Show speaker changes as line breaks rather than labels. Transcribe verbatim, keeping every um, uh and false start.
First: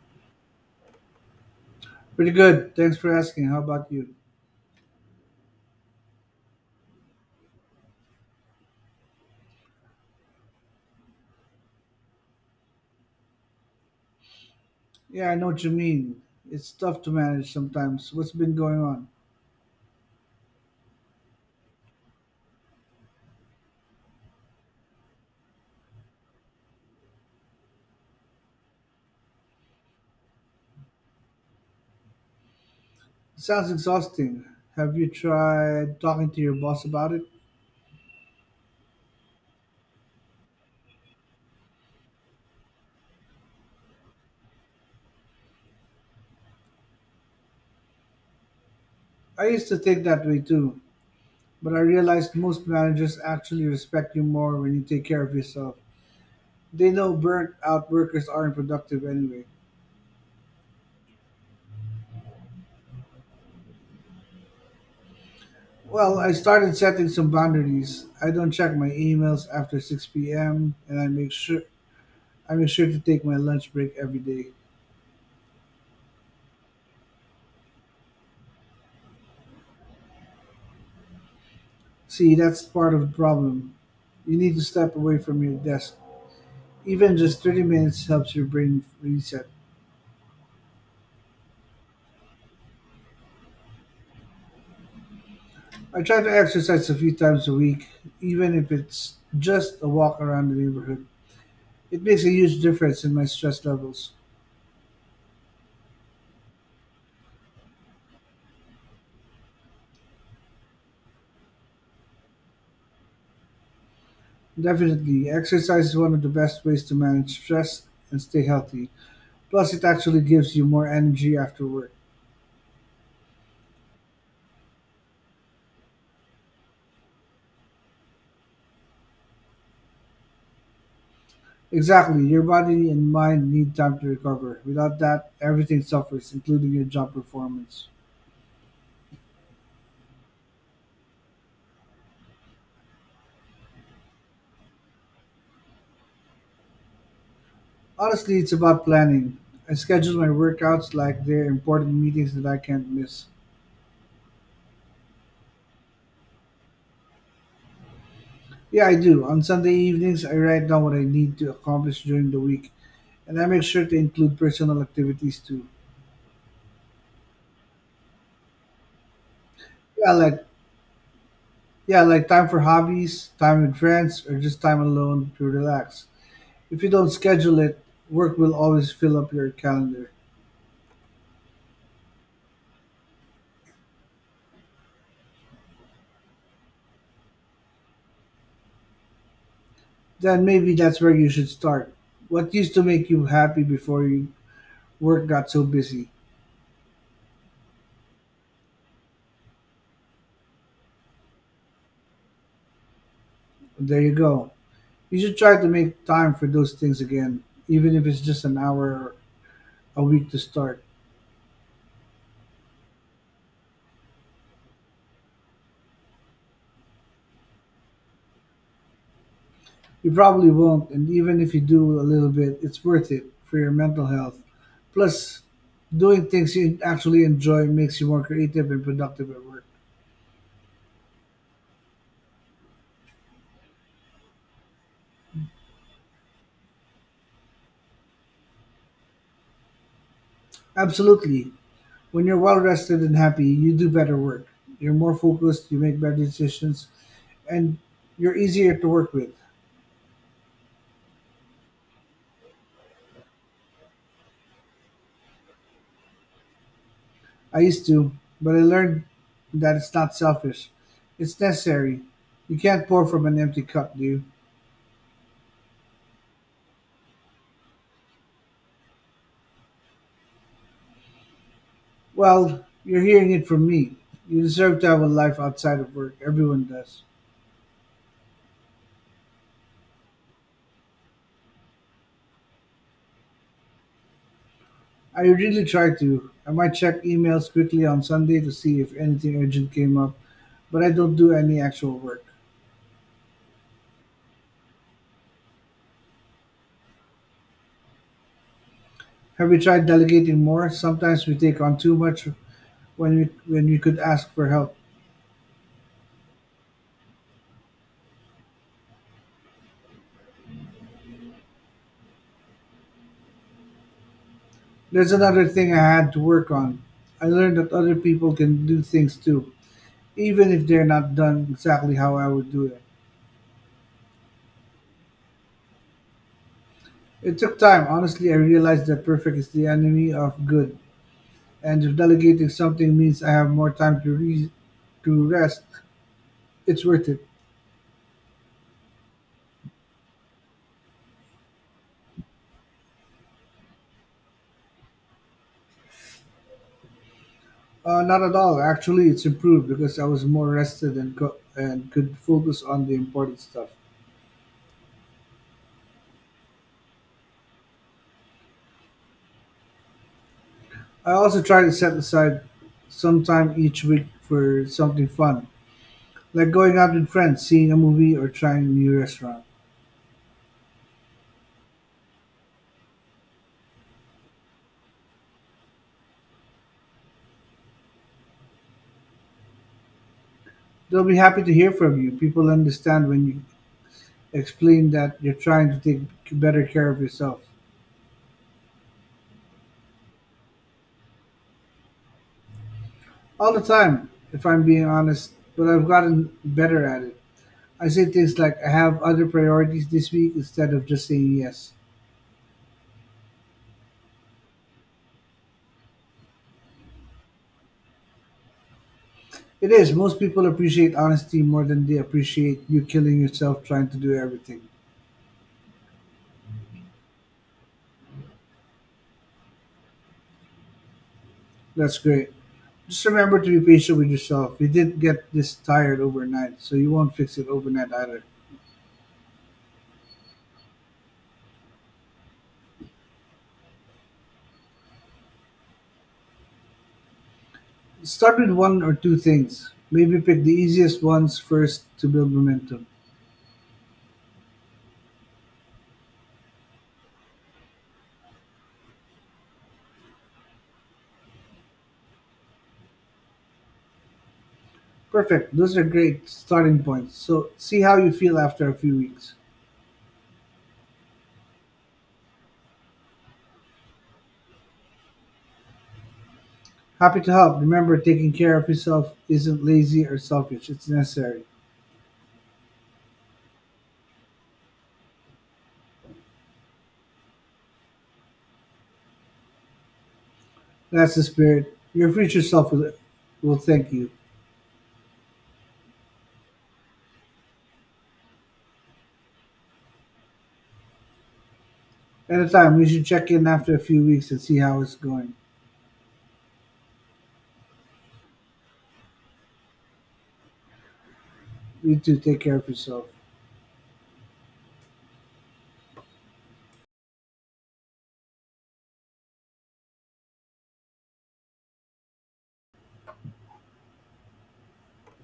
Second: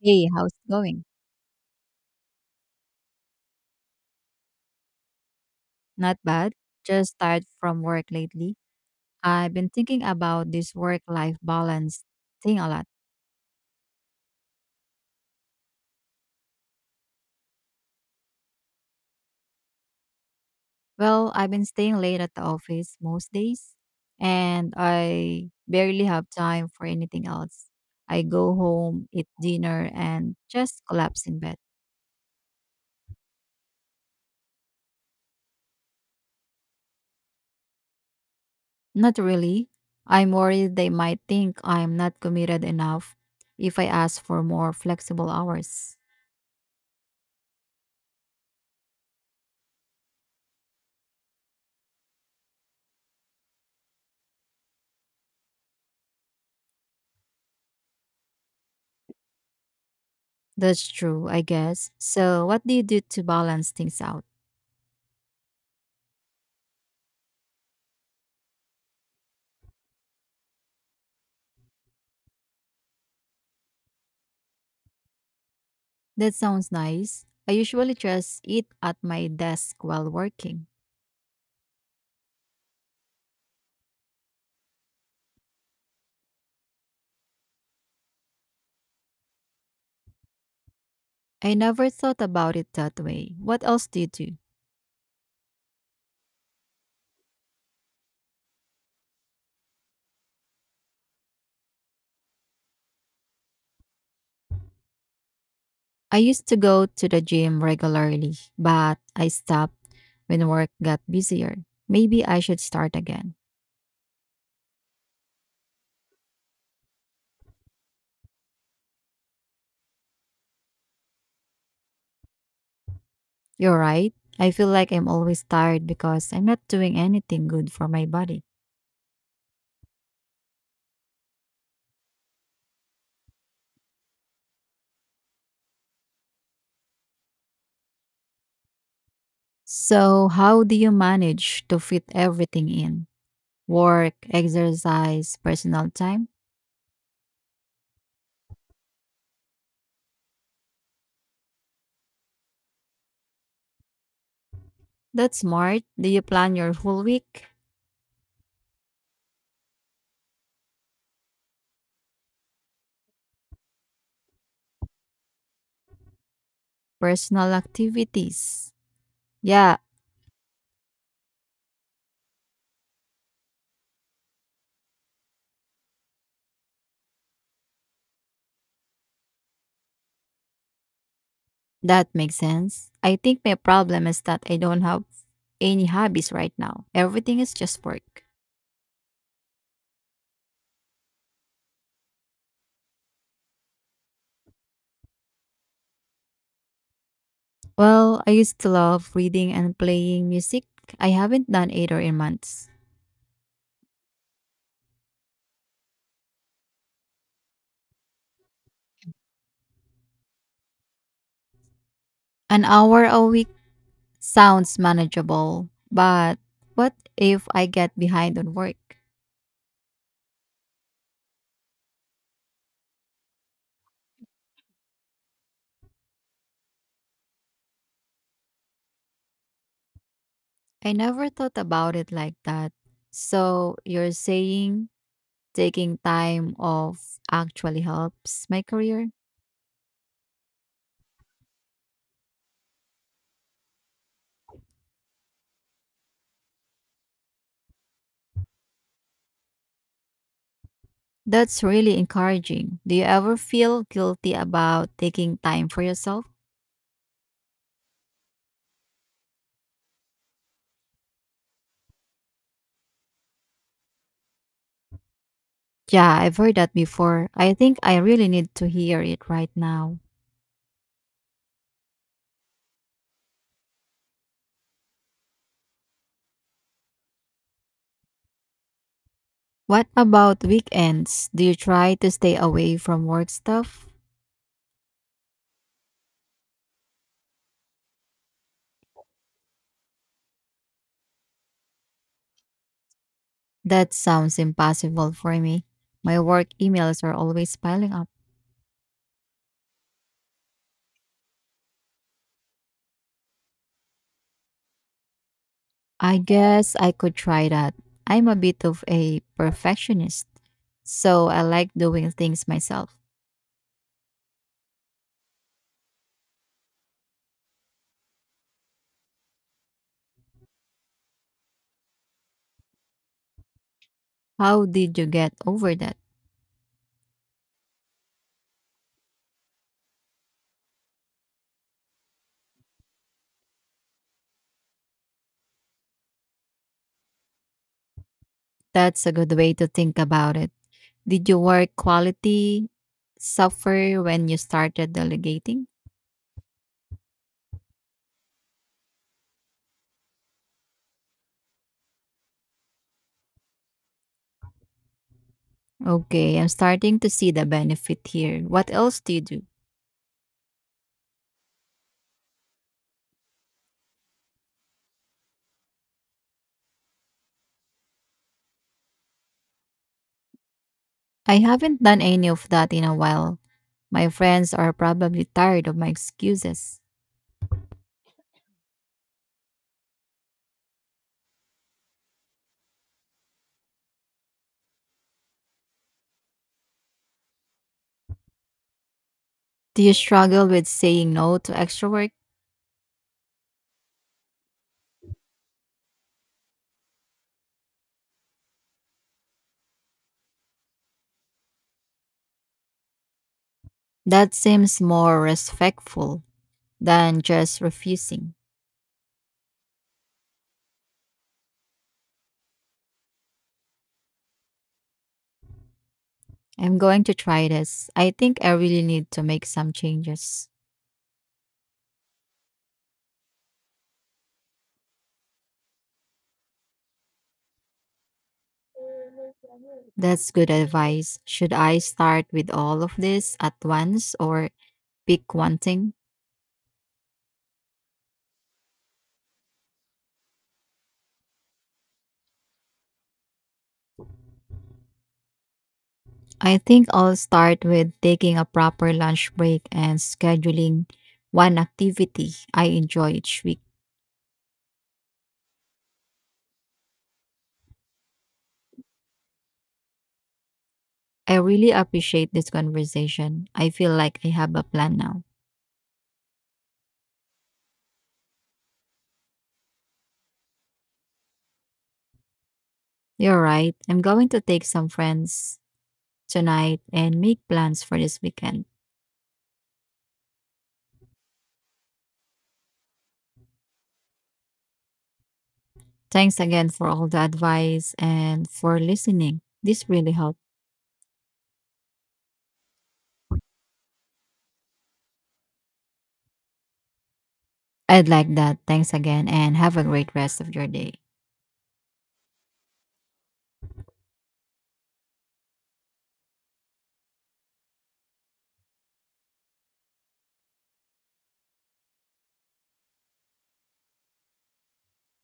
Hey, how's it going?
Pretty good. Thanks for asking. How about you?
Not bad. Just tired from work lately. I've been thinking about this work life balance thing a lot.
Yeah, I know what you mean. It's tough to manage sometimes. What's been going on?
Well, I've been staying late at the office most days, and I barely have time for anything else. I go home, eat dinner, and just collapse in bed.
It sounds exhausting. Have you tried talking to your boss about it?
Not really. I'm worried they might think I'm not committed enough if I ask for more flexible hours.
I used to think that way too, but I realized most managers actually respect you more when you take care of yourself. They know burnt out workers aren't productive anyway.
That's true, I guess. So, what do you do to balance things out?
Well, I started setting some boundaries. I don't check my emails after six p m and I make sure I make sure to take my lunch break every day.
That sounds nice. I usually just eat at my desk while working.
See, that's part of the problem. You need to step away from your desk. Even just thirty minutes helps your brain reset.
I never thought about it that way. What else do you do?
I try to exercise a few times a week, even if it's just a walk around the neighborhood. It makes a huge difference in my stress levels.
I used to go to the gym regularly, but I stopped when work got busier. Maybe I should start again.
Definitely, exercise is one of the best ways to manage stress and stay healthy. Plus, it actually gives you more energy after work.
You're right. I feel like I'm always tired because I'm not doing anything good for my body.
Exactly, your body and mind need time to recover. Without that, everything suffers, including your job performance.
So, how do you manage to fit everything in? Work, exercise, personal time?
Honestly, it's about planning. I schedule my workouts like they're important meetings that I can't miss.
That's smart. Do you plan your whole week?
Yeah, I do. On Sunday evenings, I write down what I need to accomplish during the week, and I make sure to include personal activities too.
Personal activities. Yeah,
Yeah, like yeah, like time for hobbies, time with friends, or just time alone to relax. If you don't schedule it, work will always fill up your calendar.
that makes sense. I think my problem is that I don't have any hobbies right now. Everything is just work.
Then maybe that's where you should start. What used to make you happy before you work got so busy?
Well, I used to love reading and playing music. I haven't done either in months.
There you go. You should try to make time for those things again, even if it's just an hour a week to start.
An hour a week sounds manageable, but what if I get behind on work?
You probably won't, and even if you do a little bit, it's worth it for your mental health. Plus, doing things you actually enjoy makes you more creative and productive at work.
I never thought about it like that. So you're saying taking time off actually helps my career?
Absolutely. When you're well rested and happy, you do better work. You're more focused, you make better decisions, and you're easier to work with.
That's really encouraging. Do you ever feel guilty about taking time for yourself?
I used to, but I learned that it's not selfish. It's necessary. You can't pour from an empty cup, do you?
Yeah, I've heard that before. I think I really need to hear it right now.
Well, you're hearing it from me. You deserve to have a life outside of work. Everyone does.
What about weekends? Do you try to stay away from work stuff?
I really try to. I might check emails quickly on Sunday to see if anything urgent came up, but I don't do any actual work.
That sounds impossible for me. My work emails are always piling up.
Have you tried delegating more? Sometimes we take on too much when we when we could ask for help.
I guess I could try that. I'm a bit of a perfectionist, so I like doing things myself.
There's another thing I had to work on. I learned that other people can do things too, even if they're not done exactly how I would do it.
How did you get over that?
It took time. Honestly, I realized that perfect is the enemy of good, and if delegating something means I have more time to re- to rest, it's worth it.
That's a good way to think about it. Did your work quality suffer when you started delegating?
Uh, not at all. Actually, it's improved because I was more rested and co- and could focus on the important stuff.
Okay, I'm starting to see the benefit here. What else do you do?
I also try to set aside some time each week for something fun, like going out with friends, seeing a movie, or trying a new restaurant.
I haven't done any of that in a while. My friends are probably tired of my excuses.
They'll be happy to hear from you. People understand when you explain that you're trying to take better care of yourself.
Do you struggle with saying no to extra work?
All the time, if I'm being honest, but I've gotten better at it. I say things like, I have other priorities this week instead of just saying yes.
That seems more respectful than just refusing.
It is, most people appreciate honesty more than they appreciate you killing yourself trying to do everything.
I'm going to try this. I think I really need to make some changes.
That's great. Just remember to be patient with yourself. You didn't get this tired overnight, so you won't fix it overnight either.
That's good advice. Should I start with all of this at once or pick one thing?
Start with one or two things. Maybe pick the easiest ones first to build momentum.
I think I'll start with taking a proper lunch break and scheduling one activity I enjoy each week.
Perfect. Those are great starting points. So see how you feel after a few weeks.
I really appreciate this conversation. I feel like I have a plan now.
Happy to help. Remember, taking care of yourself isn't lazy or selfish. It's necessary.
You're right. I'm going to take some friends tonight and make plans for this weekend.
That's the spirit. Your future self will, will thank you.
Thanks again for all the advice and for listening. This really helped.
At a time, we should check in after a few weeks and see how it's going.
I'd like that. Thanks again and have a great rest of your day.
You too. Take care of yourself.